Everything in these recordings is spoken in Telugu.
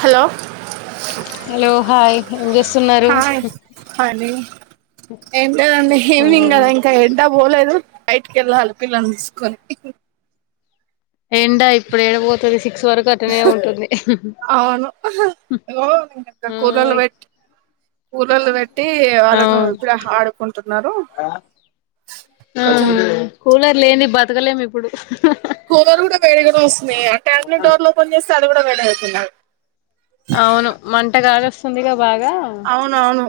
హలో హలో హాయ్ ఏం చేస్తున్నారు హాయ్ అండి ఏం లేదు అండి ఇవనింగ్ కదా ఇంకా ఎండ పోలేదు బయటికి వెళ్ళాలి పిల్లలు తీసుకొని ఎండ ఇప్పుడు ఏడ పోతది సి అవును ఇగో కూలర్లు పెట్ కూలర్లు పెట్టి ఆ వాళ్ళకు ఇప్పుడే ఆడుకుంటున్నారు ఆహ కొంచెం కూలర్ లేనిది బతకలేము ఇప్పుడు కూలర్ కూడా వేడిగా వస్తున్నాయి అంటే ట్యానులు డోర్లు ఓపెన్ చేస్తే అది కూడా వేడి అవుతున్నాయి అవును మంటకగ వస్తుందిగా బాగా అవునవును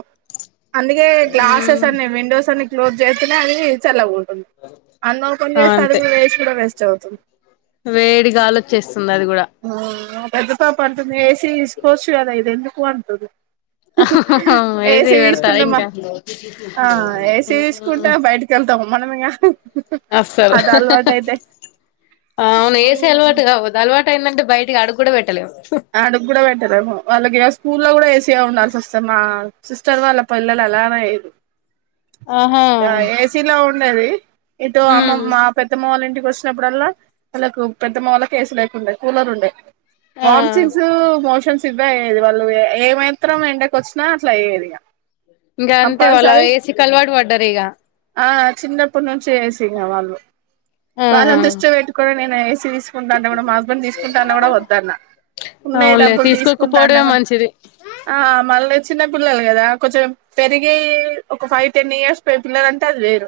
అందుకే గ్లాసెస్ అన్ని విండోస్ అన్ని క్లోజ్ చేతేనే అది చల్లగా ఉంటుం అన్ని ఓపెన్ చెస్ అది కూడ వేసి వేస్ట్ అవుతుం వేడిగాలి వచ్చేస్ ఆ పెద్ద పాప అంటుంది ఏసి తీసుకోవచ్చు కదా ఇది ఎందుకు అంటది ఏసీ పెడతారా తీసుకున్నామా ఇంకా ఆ ఏసీ తీసుకుంటా బయటికెల్ తామ మన ఇగ అస్సలు అది అలవాటు అయితే అవును ఏసీ అలవాటు కావద్దు అలవాటు అయిందంటే బయటికి అడుగు కూడా పెట్టలేము అడుగు కూడా పెట్టలేము వాళ్ళకి ఇగ స్కూల్లో కూడా ఏసీ ఉండాల్సి వస్త మా సిస్టర్ వాళ్ళ పిల్లలు అలానే అయిరు ఆహా ఆ ఏసీలో ఉండేది ఇటు అమ్మమ్మ పెద్దమ్మ వాళ్ళ ఇంటి వచ్చినప్పుడల్లా వాళ్ళలకు పెద్దమ్మ వాళ్ళకి ఏసీ లేకుండే కూలర్ ఉండే ఆ వామిథింగ్స్ మోషన్స్ ఇవే అయ్యేది వాళ్ళు ఏమాత్రం ఎండకి వచ్చినా అట్లా అయ్యేది ఇంకా అంతే వాళ్ళ కంపల్సరీ ఏసికి అలవాటు పడ్డారు ఇక చిన్నప్పడు నుంచి ఏసినే వాళ్ళు ఆ వాళ్ళని దృష్టిలో పెట్టుకుని నేను ఏసీ తీసుకుంటా అంటే కూడా మా హస్బెండ్ తీసుకుంటాన్న కూడా వద్దన్న ఉన్నాయి అవునులే డబ్బులు తీసుకుంటాను తీసుకోకపోవడమే మంచిది ఆ మళ్ళ చిన్నప్పు పిల్లలు కదా కొంచెం పెరిగే ఒక ఫైవ్ టెన్ ఇయర్స్ పెట్టినా అంటే అది వేరు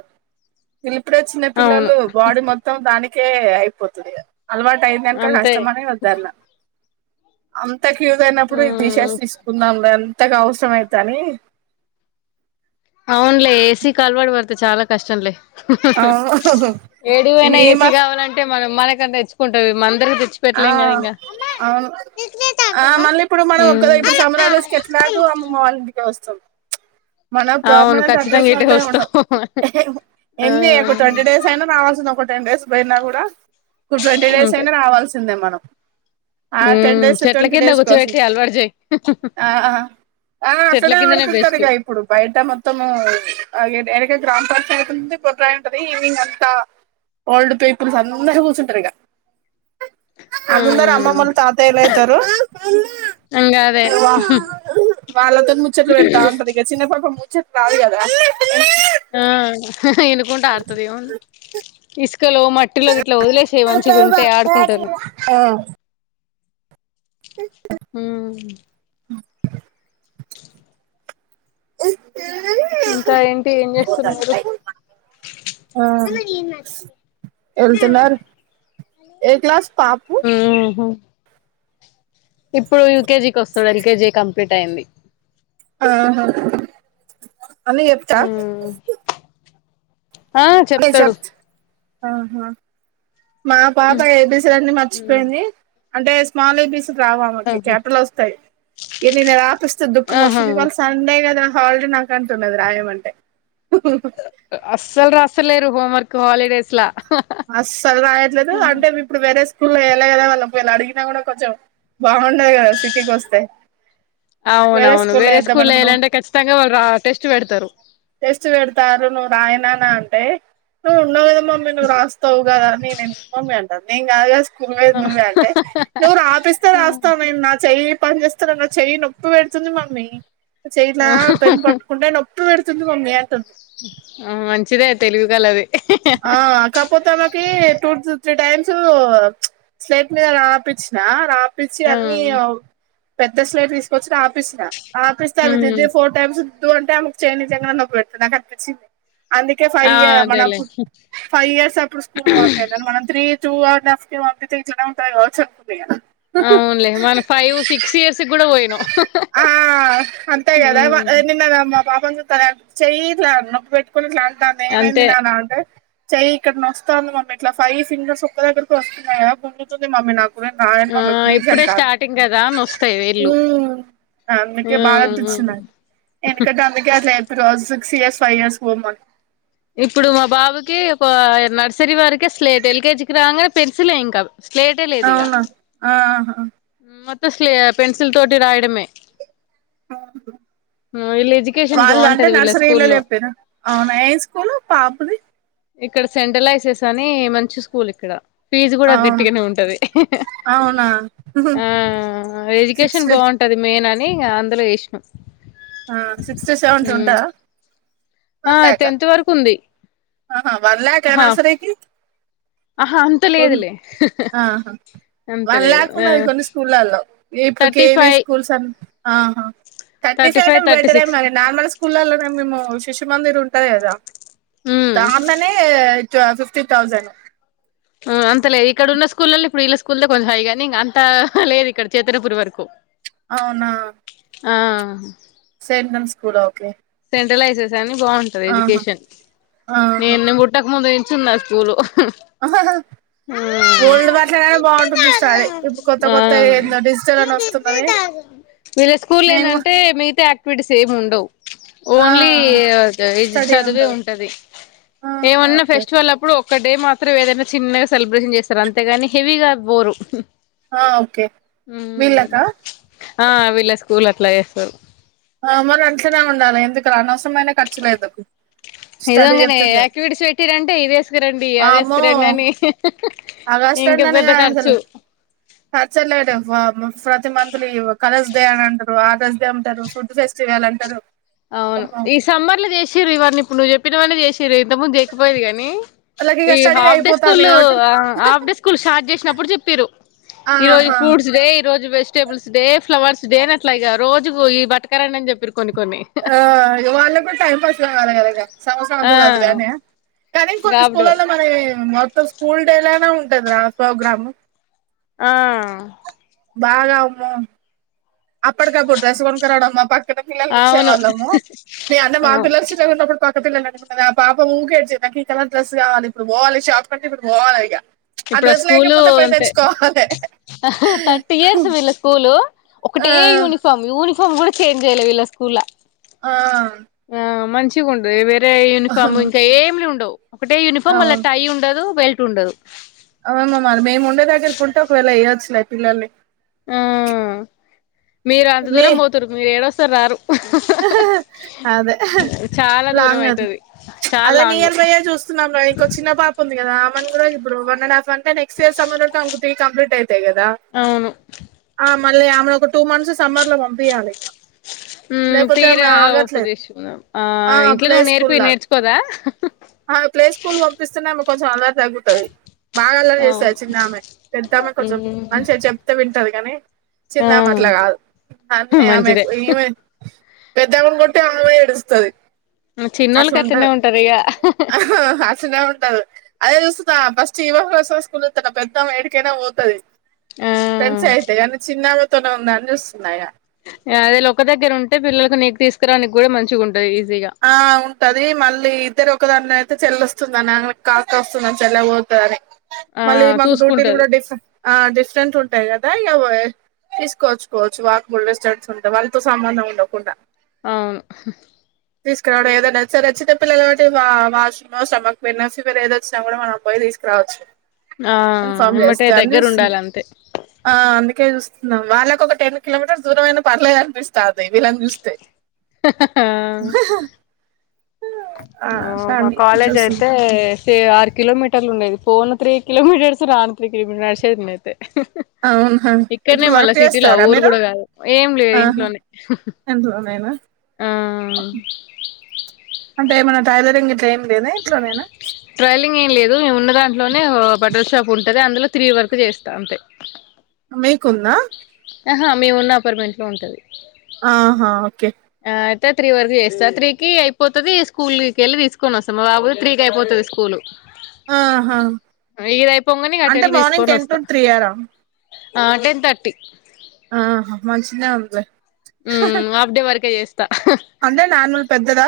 వీళ్లు ఇప్పుడే చిన్న అవును పిల్లలు బాడీ మొత్తం దానికే అయిపోతుంది ఇగ అలవాటు అయినాక అంతే కష్టమనే వద్దన్న ఇంతకు యూజ్ అయినప్పుడు మ్మ్ తీసస్ తీసుకున్నాం ఎంతకు అవసరం ఏంటని అవున్లే ఏసి కి అలవాటు పడితే చాలా కష్టంలే హ్మ్ ఆ హు ఏడికిపోయినా ఈ ఎసి మస్ కావాలంటే మనం మనకంత తెచ్చుకుంటది మన తెచ్చి ఆ పెట్లేం కదా ఇంక అమ్మ అవును డిస్లెట్ ఆ ఆడదామా అమ్మ నాకు అమ్మ వాల్లింటికి వస్తుంది మన అవును పర్మనెంట్ ఖచ్చితంగా అడ్రస్ ఇటే అంతా ఏం ఉండవ్ వస్తావు ఆ ఎన్ని ఒక ట్వంటీ డేస్ అయినా రావాల్సిన ఒకటీ టెన్ డేస్ పోయినా కూడా ఇప్పుడూ ట్వంటీ డేస్ అంతే అయినా రావాల్సిందే మనకు ఆ టెన్ మ్మ్ డేస్ చెట్ల ట్వంటీ కింద డేస్ కోసం కూర్చోబెట్టి అలవాటు చేయి ఆ ఆ చెట్ల అట్లనే కిందనే బెస్ట్ ఆడుకుంటదిగా ఇప్పుడు బయట మొత్తం అలిగే గ్రామపంచాయత్ ఉంటే ఈవినింగ్ అంతా ఓల్డ్ పీపుల్స్ అందరు కూసుంటారు ఇక ఆ అందరు అమ్మమ్మలు తాతయ్యలు అ అమ్మ అయితారు ఇంగ అదే వా వాళ్ళతో ముచ్చట్లు పెడతా ఉంటంది ఇక చిన్నపాప ముచ్చట్ రాదు కదా అం అం అమ్మ ఆ హ్మ్ ఇనుకుంట ఆడతాది ఇసు ఇసుకలో మట్టిలో ఇట్లా వదిలేసే మంచిగా ఉంటే ఆడుకుంటారు ఆ ఉమ్ [inaudible] [inaudible] ఆ ఇంకా ఏంటి ఏం చేస్తున్నారు ఆ స్ వెళ్తున్నారు ఏ క్లాస్ పాపు హ్మ్ హు ఇప్పుడు యూకేజికి వస్తాడు ఎల్కేజీ కంప్లీట్ అయింది ఆహా అని చెప్తా ఉమ్ ఆ అదే చెప్తాడు చెప్ ఆహా మా పాప ఏబీసీలన్నీ మర్చిపోయింది అంటే స్మాల్ ఏబీసి రావామెకి ఆహా క్యాపిటల్ వస్తాయి ఈ నిన్న రాపిస్తే దుఃఖం ఆహా వస్తుంది ఇవాళ సండే కదా హాలిడే నాకు అంటున్నది రాయమంటే అస్సలు రాసలేరు హోంవర్క్ హాలిడేస్ లా అస్సలు రాయట్లేదు అంటే ఇప్పుడు వేరే స్కూల్లో వేయళ్ళ కదా వాళ్లు ఒకవేళ అడిగినా కూడా కొంచెం బాగుండది కదా సిటీకి వస్తే అవునవును స్కూల్లో వేరే ఏద్దాం స్కూల్ అనుకున్నాం వేయాలంటే ఖచ్చితంగా వాళ్ళు రా టెస్ట్ పెడతారు టెస్ట్ పెడతారు నువ్వు రాయి నాన్న అంటే నువ్వు ఉన్నావు కదా మమ్మీ నువ్వు రాస్త రాస్తావ్ నేనెందుకు మమ్మి అంటాను నేను కాదు కదా స్కూల్ కి నువ్వే నువ్వే అంటే నువ్వు రాపిస్తే రాస్తావు నా చెయ్యి పని చేస్తనన్న చెయ్యి నొప్పి పెడుతుంది మమ్మీ చేయి ఇట్లా పెన్ పట్టుకుంటే నొప్పి పెడుతుంది మమ్మీ అంటుండు ఆ మంచిదే తెలివి కల్లది ఆ కపోతే ఆమె కి టూ త్రీ టైమ్స్ స్లాట్ మీద రాపి చ్చిన రాపిచ్చి ఆ అన్ని పెద్ద స్లేట్ తీసుకొచ్చి రాపిచ్చిన ఆ పిస్తా అ హ్మ్ దది ఫోర్ టైమ్స్ ఉద్దు అంటే ఆమెకు చెయ్ నిజంగా నొప్పి పెడుతది నాకు కనిపించింది అందుకే ఆ ఫైవ్ ఇయ అదేలే మనకు ఫైవ్ ఇయర్స్ అప్పుడు స్కూల్ వంపియలే మనం త్రీ టూ ఆర్ నాఫ్ కే పంపితే ఇట్లనే ఉంటది కావచ్చు ఇగ అవునులే మన ఫైవ్ సిక్స్ ఇయర్స్ కి కూడా పోయినం అహు అంతే గదా మా నిన్న గమ్మం తన చెయ్యి ఇట్లా నొప్పి పెట్టుకుని ఇట్లా అంట అంది ఏమైంది అంతే నాన్న అంటే చెయ్యి ఇక్కడ నొస్తాంది మమ్మీ ఇట్లా ఫైవ్ ఫింగర్స్ ఒక్క దగ్గరకి వస్తున్నాయా పొందుతుంది మమ్మీ నాకు కు నా ఆ మాయమ్మ ప్లీజ్ ఇప్పుడే అంట స్టార్టింగ్ కదా అని వస్తాయి వేళ్ళు ఉ అందుకే బాధ హ్మ్ హ్మ్. అనిపించిందిండి ఎందుకంటే అందుకే అట్లా చెప్పి రోజు సిఎస్ ఫై ఎస్ కి పొమ్మను ఇప్పుడు మా బాబుకి ఒక నర్సరీ వరకే స్లేట్ ఎల్కేజీకి రాగానే పెన్సిలే ఇంకా స్లేటే లేదు ఇక అవునా ఆహా మొత్త స్లే పెన్సిల్ తోటి రాయడమే ఆ హుతే హ్మ్. వీళ్ళ ఎడ్యుకేషన్ వాళ్ళు అంటే బాగుంటది వీళ్ళ నర్సరీలో స్కూల్లో చెప్పిరు అవునా ఏ స్కూల్ పాపది ఇక్కడ సెంట్రలైజెస్ అని మంచి స్కూల్ ఇక్కడ ఫీజు కూడా అవును గట్టిగానే ఉంటది అవునా ఆ ఎడ్యుకేషన్ సిక్స్త్ బాగుంటది మెయిన్ అని అందులో వేసినం ఆ సిక్స్ టు సెవెంత్ ఉ ఉంటదా ఆ టెన్త్ వరకు ఉంది ఆ వన్ ల్యాక్ ఆహా అయినాసరేకి ఆహా అంత లేదులే ఆహా అంత వన్ లేదు ల్యాక్ ఉన్నది కొన్ని స్కూళ్లల్లో ఇప్పుడు థర్టీ కేవీ ఫైవ్ స్కూల్స్ అం ఆహా థర్టీ ఫైవ్ టే బెటరే మరి నార్మల్ స్కూల్లనే మేము శిశుమందిర్ ఉంటంది కదా దాంట్లనే ఫిఫ్టీ థౌజండ్ ఉ అంత లేదు ఇక్కడ ఉన్న స్కూల్ లల్లా ఇప్పుడు ఇళ్ళ స్కూల్ కొంచెం హై గాని అంత లేదు ఇక్కడ చేతనపురి వరకు అవునా ఆ ఎండం స్కూల్ ఓకే సెంట్రలైజెస్ అని బాగుంటంది ఆహా ఎడ్యుకేషన్ ఆహా నేను పుట్టక ముందు నుంచి ఉన్నది స్కూల్ ఆహాహా ఓల్డ్ వాట్లలానే బాగుంటుంది స్టడీ ఇప్పుడు కొత్త కొత్త యి ఏందో డిజిటల్ అని వస్తుతున్నది వీళ్ళే స్కూల్ ఏంది అంటే మిగతా యాక్టివిటీస్ ఏమి ఉండవు ఆ ఓన్లీ ఇది చదివే ఉంటది ఆహా ఏమన్నా ఓకే ఫెస్టివల్ అప్పుడు ఒక్క డే మాత్ త్రు ఏదన్నా చిన్నగా సెలబ్రేషన్ చేస్తారు అంతేగాని హెవీగా బోరు ఆ ఓకే ఉమ్ వీళ్ళకా ఆ వీళ్ళ స్కూల్ అట్లా చేస్తారు ఆ మరి అట్లానే ఉండాలి ఎందుకు రా అనవరమైన ఖర్చు లేదు ఇదింగనే ఆయాక్టివిటీస్ పెట్టింరు అంటే ఇదేసు తీసుకురండి వామ్మో అదిఏసుకురండి అని ఇంక పెద్ద ఖర్చు అచ్చలేదే బబ్ ప్రతి మంత్లు ఇయ్యు కలర్స్ డే అని అంటారు ఆర్దర్స్ డే అంటారు ఫుడ్ ఫెస్టివల్ అంటారు అవును అమ్మో ఈ సమ్మర్ లో చేసిర్రు ఇవి అన్ని ఇప్పుడు నువ్వు చెప్పిన వాన్ని చేసిర్రు ఇంత ముందు చేయకపోయేది గాని వాళ్ళకి ఇక ఈ స్టడీ హాఫ్ డే స్కూల్ అయిపోతాంది లు కాబట్టి హాఫ్ డే స్కూల్ స్టార్ట్ చేసినప్పుడు చెప్పిరు ఈ రోజు ఆహా ఫ్రూట్స్ డే ఈ రోజు vegetables day flowers day ర్ అట్లా ఇక రోజుకు ఈ బట్టు కా రండి అని చెప్పిరు కొన్ని కొన్ని ఆ ఇగ వాళ్ళకు టైమ్ పాస్ కావాలి కదా ఇగ సంవత్సరం ఆ అంతా చదివి అని ఆ కానీ ఇంకొటి గాబుడు స్కూల్ల్లో వరకు మన మొత్తం స్కూల్ డే లానే ఉంటది రా స్వోగ్రాము ఆ బాగా అమ అప్పటికప్పుడు డ్రెస్ కొనుకరావడంమ్మా పక్కన పిల్లలు అవును చూసేవాళ్ళము న అన్న మా అవును పిలడు క్కపిల్ల నా నా పాప ఊేడిేది నాకు కలర్ డ్రస్ కావాలి ఇప్పుడు పోవాలి షాప్ కంట ఇప్పుడు పోవాలి ఇక ఇప్పుడు ఆ స్కూలు అంతే థర్టీ ఇయర్స్ వీళ్ళ స్కూలు ఆ ఒకటే యూనిఫామ్ యూనిఫామ్ కూడా చేంజ్ చేయ్యలే వీళ్ళ స్కూల్ ఆ మంచి వేరే యూనిఫామ్ అవును ఇంకా ఏమి ఉండవు ఒకటే యూనిఫామ్ వల్ల అవును టై ఉండదు బెల్ట్ ఉండదు అవును తని ఆ మీరు అంత నీ దూరం పోతారు మీరు ఏడ వస్తారు రారు అదే చాలా దూరం లాంగ్ అది అయితది చాలా అదే లాంగ్ నియర్ బైయే చూస్తున్నాం ఇంకో చిన్న పాప ఉంది కదా అమన్ కూడా ఇప్పుడు వన్ అండ్ హాఫ్ అంటే నెక్ సి సంబంధట్టు అంగ తిగి కంప్లీట్ అయితాయి కదా అవును మళ్ళీ ఆమెను ఒక టూ మంత్స్ సమ్మర్ లో పంపియాలి లేకపోతే తీర ఆమె ఆగట్లేదు ఉపదేశం ఆ ఇంట్లో ప్లే నువ్వు స్కూల్ నేర్పి లాగా నేర్చుకోదా ప్లే స్కూల్ పంపిస్తున్నాకు కొంచెం అందరి తగ్గుతాయి బాగా అల్ల చేస్తారు అవును చిన్నమే పెద్దామ కొంచెం ఉమ్ మంచిగా చెప్తే వింటారు కానీ ఆ చిన్న అట్లా కాదు నన్న ఆమె మంచిదే ఈమె పెద్దమ్మను కొట్టి అమ్మయి ఏడుస్తుది అసలు చిన్నోళ్ళకి అట్లనే ఉంటది ఉంటారు ఇగ అసనే ఉంటది అదేసం ఫస్ట్ ఇవ కోసం స్కూస్తా పెద్ద వేడికైనా పోతుది ఫ్రెంస్ ఆ అయితే కానీ చిన్నాభతోనే ఉంద అని చూస్తున్నాయా అదే ఒక దగ్గర ఉంటే పిల్లలలకు నీకు తీసుకురాడానికి కూడా మంచిగా ఉంటుంది ఆ ఉంటది మళ్ళీ ఇద్దరు ఒకదాని అయితే చెల్ొస్త వస్తుందా అ కాకా వస్తుందని చెల్ల ఓతుందని ఆ మళ్ళీ మాకు డ్యూటీలు చూసుకుంటది కూడా డిఫరె ఆ డిఫరెంట్ ఉంటాయి కదా ఇక తీసుకోవచ్చుకోవచ్చు వాక్ బల్ స్టర్స్ ఉంటా వాళ్ళతో సంబంధం ఉండకుండా అవును తీసుకురావడం ఏదనా స వచ్చినట పిల్లలుటి వాషూమ్ స్మక్ పెయిన్ ఫీవర్ ఏద వచ్చినా కూడా మనం పోయి తీసుకురాడం చ్చ ఆ ఇన్ఫామ్ ఎమ్మటే చేస్త అని దగ్గర చూస్తుంది ఉండాలి అంతే అందుకే చూ వాళ్ళకి ఒక టెన్ కిలోమీటర్స్ దూరమయిైన పర్లేదు అనిపిస్తా అది వీళ్ని చూస్తే ఆ అట్లా మా అని కాలేజ్ చూస్తున్నా అయితే ఆరు కిలోమీటర్లు ఉండేది పోన తీ కిలోమీటర్ అడుస రాను త కిలోమీటర్ అడు అన్నయితే అవునా ఇక్కడనే ఇప్పుడు మళ్ళా వర్క్ సిటీలో చేస్తారా ఊరు మీరు కూడా కాదు ఏం లేదు ఇంట్లోనే ఎంతన్నాేనా ఆ అంటే ఏమన్నా టైలరింగ్ టైం లేదా ఇట్లా నేనా ట్రైలింగ్ ఏం లేదు మేము ఉన్న దాంట్లోనే బటర్ షాప్ ఉంటది అందులో తి్రగి వర్క్ చేస్తా అంతే మీకున్నా ఆహా మేము ఉన్న అపార్ట్మెంట్ లో ఉంటది ఆహా ఓకే అయితే త్రీ వరకు చేస్తా త్రీకిి అయిపోతుది స్కూల్ కి వెళ్ళి తీసుకొని వస్తాం మా బాబు త్రీకి అయిపోతుది స్కూలు ఆహా ఇదయిపోంగని అట అంటే వెళ మార్నింగ్ తీసుకొని టెన్ టు వస్తా త్రీ ఆరా ఆ టెన్ తర్టీ ఆహా మంచిగనే ఉందిలే హ ఆఫ్ డే వరకే చేస్త అంటే నానూలు పెద్దద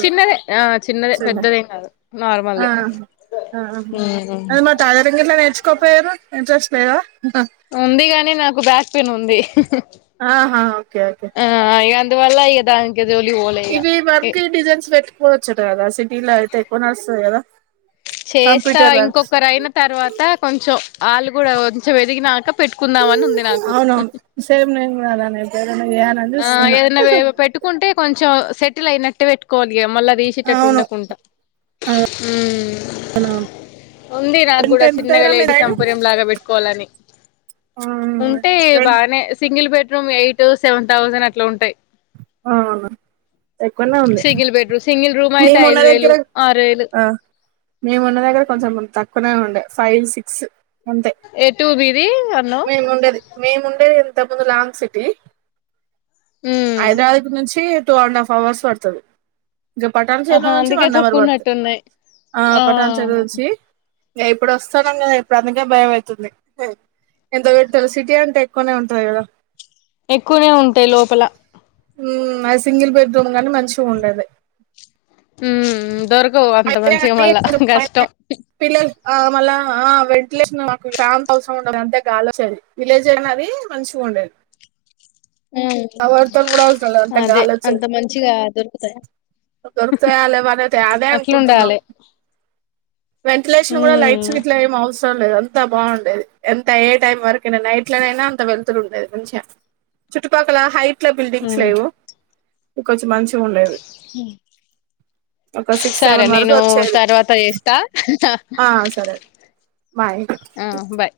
చిన్నదే ఆ చిన్నదే పెద్దదేం కాదు నార్మల్ దే మ్మ్ మా టైలరింగ్ ఇట్లా నేర్చుకోపోయార ఇంట్రెస్ ఉంది కాని నాకు బ్యాక్ పెయిన్ ఉంది ఆహా ఓకే ఓకే నీ వాళ్ళ అయ్యెదాన్ ఇవి వర్క్ డిజైన్స్ పెట్టుకోవచ్చు కదా సిటీ లో అయితే ఎక్కువ నాడుస్తాది కదా చేస్తా కంప్యూటర్ వర్క్స్ ఇంకొకరు అయిన తర్వాత కొంచెం ఆళ్ళు కూడా కొంచెం ఎదిగినాక పెట్టుకుందాం మని ఉంది నాకు చాలానే కొ ఆ ఏదైనా పెట్టుకుంటే కొంచెం సెటిల్ అయినట్టే పెట్టుకు కోవలిగా మూళ్ళ తీసేటట్టు అవును ఉండకుండా అవునవును ఉంది నాకు రెంట్ కూడా చిన్నగా ఎంతరా మీ లేడి సైడు సంపుర్యం లాగా పెట్టుకోవాలని ఆ ఉంటాయి రెంట్ బాగానే single bedroom eight seven thousand అట్లా ఉంటాయి అవును ఎక్కువనే ఉంది single bedroom single room అయితే మేమున్న ఐదు వేలు దగ్గర ఆరు వేలు ఆ మేమున్న దగ్గర కొంచెం తక్కువ ఆ ఉండే ఫైవ్ సిక్స్ అంతా ఎటు మీది అన్నావ్ మేము ఉండేది మేము ఉండే ఇంతకుముందు లాంగ్ సిటీ హైదరాబాద్ నుంచి టూ అండ్ హఫ్ అవర్స్ పడుతాది ఇంకా పట్టాణ్ ఆహా చెరువు నుంచి అందుకే వన్ అవర్ తక్కువ పడుతాయ్ ఉన్నట్టున్నాయి ఆ పట్టాణ్ చెరువు నుంచి ఇంగా ఇప్పుడు వస్తాన్నాము కదా ఇప్పుడు ఆమెను భయం అవుతుంది ఇంత పెద్ద సిటీ అంటే ఎక్కువనే ఉంటాది కదా ఎక్కువనే ఉంటాయి లోపల మ్మ్ అది సింగిల్ బెడ్రూమ్ గాని మంచిగా ఉండాలి మ్మ్ హ్మ్ దొరుక్ పిల్లల్ ఆ మళ్ళా ఆ వెంటిలేషన్ మాకు చానా అవసరం ఉండ [unintelligible] అంతే గాలి వొచ్చెది విలేజ్ అయిన అది మంచిగా ఉండాలి లేదు అంతే ఆ అదే అంత మంచిగా దొరుకుతాయ దొరుకుతాయ లేవ అని అదే అనుకుంటున్నాం అట్లుండాలి వెంటిలేషన్ కూడా ఉమ్ లైట్స్ ఇట్లా ఏం అవసరం లేద ఎంత బాగుండేది ఎంత ఏ టైం వరకైనా నైట్ లోనైనా అంత వెళ్తురు ఉండేది మంచిగా అక్కడ హైట్ల బిల్డింగ్స్ ఉమ్ లేవు ఇంకా కొంచెం మంచిగా ఉండేవి సరే నేను తర్వాత చేస్తా ఆ సరే బాయ్ ఆ బాయ్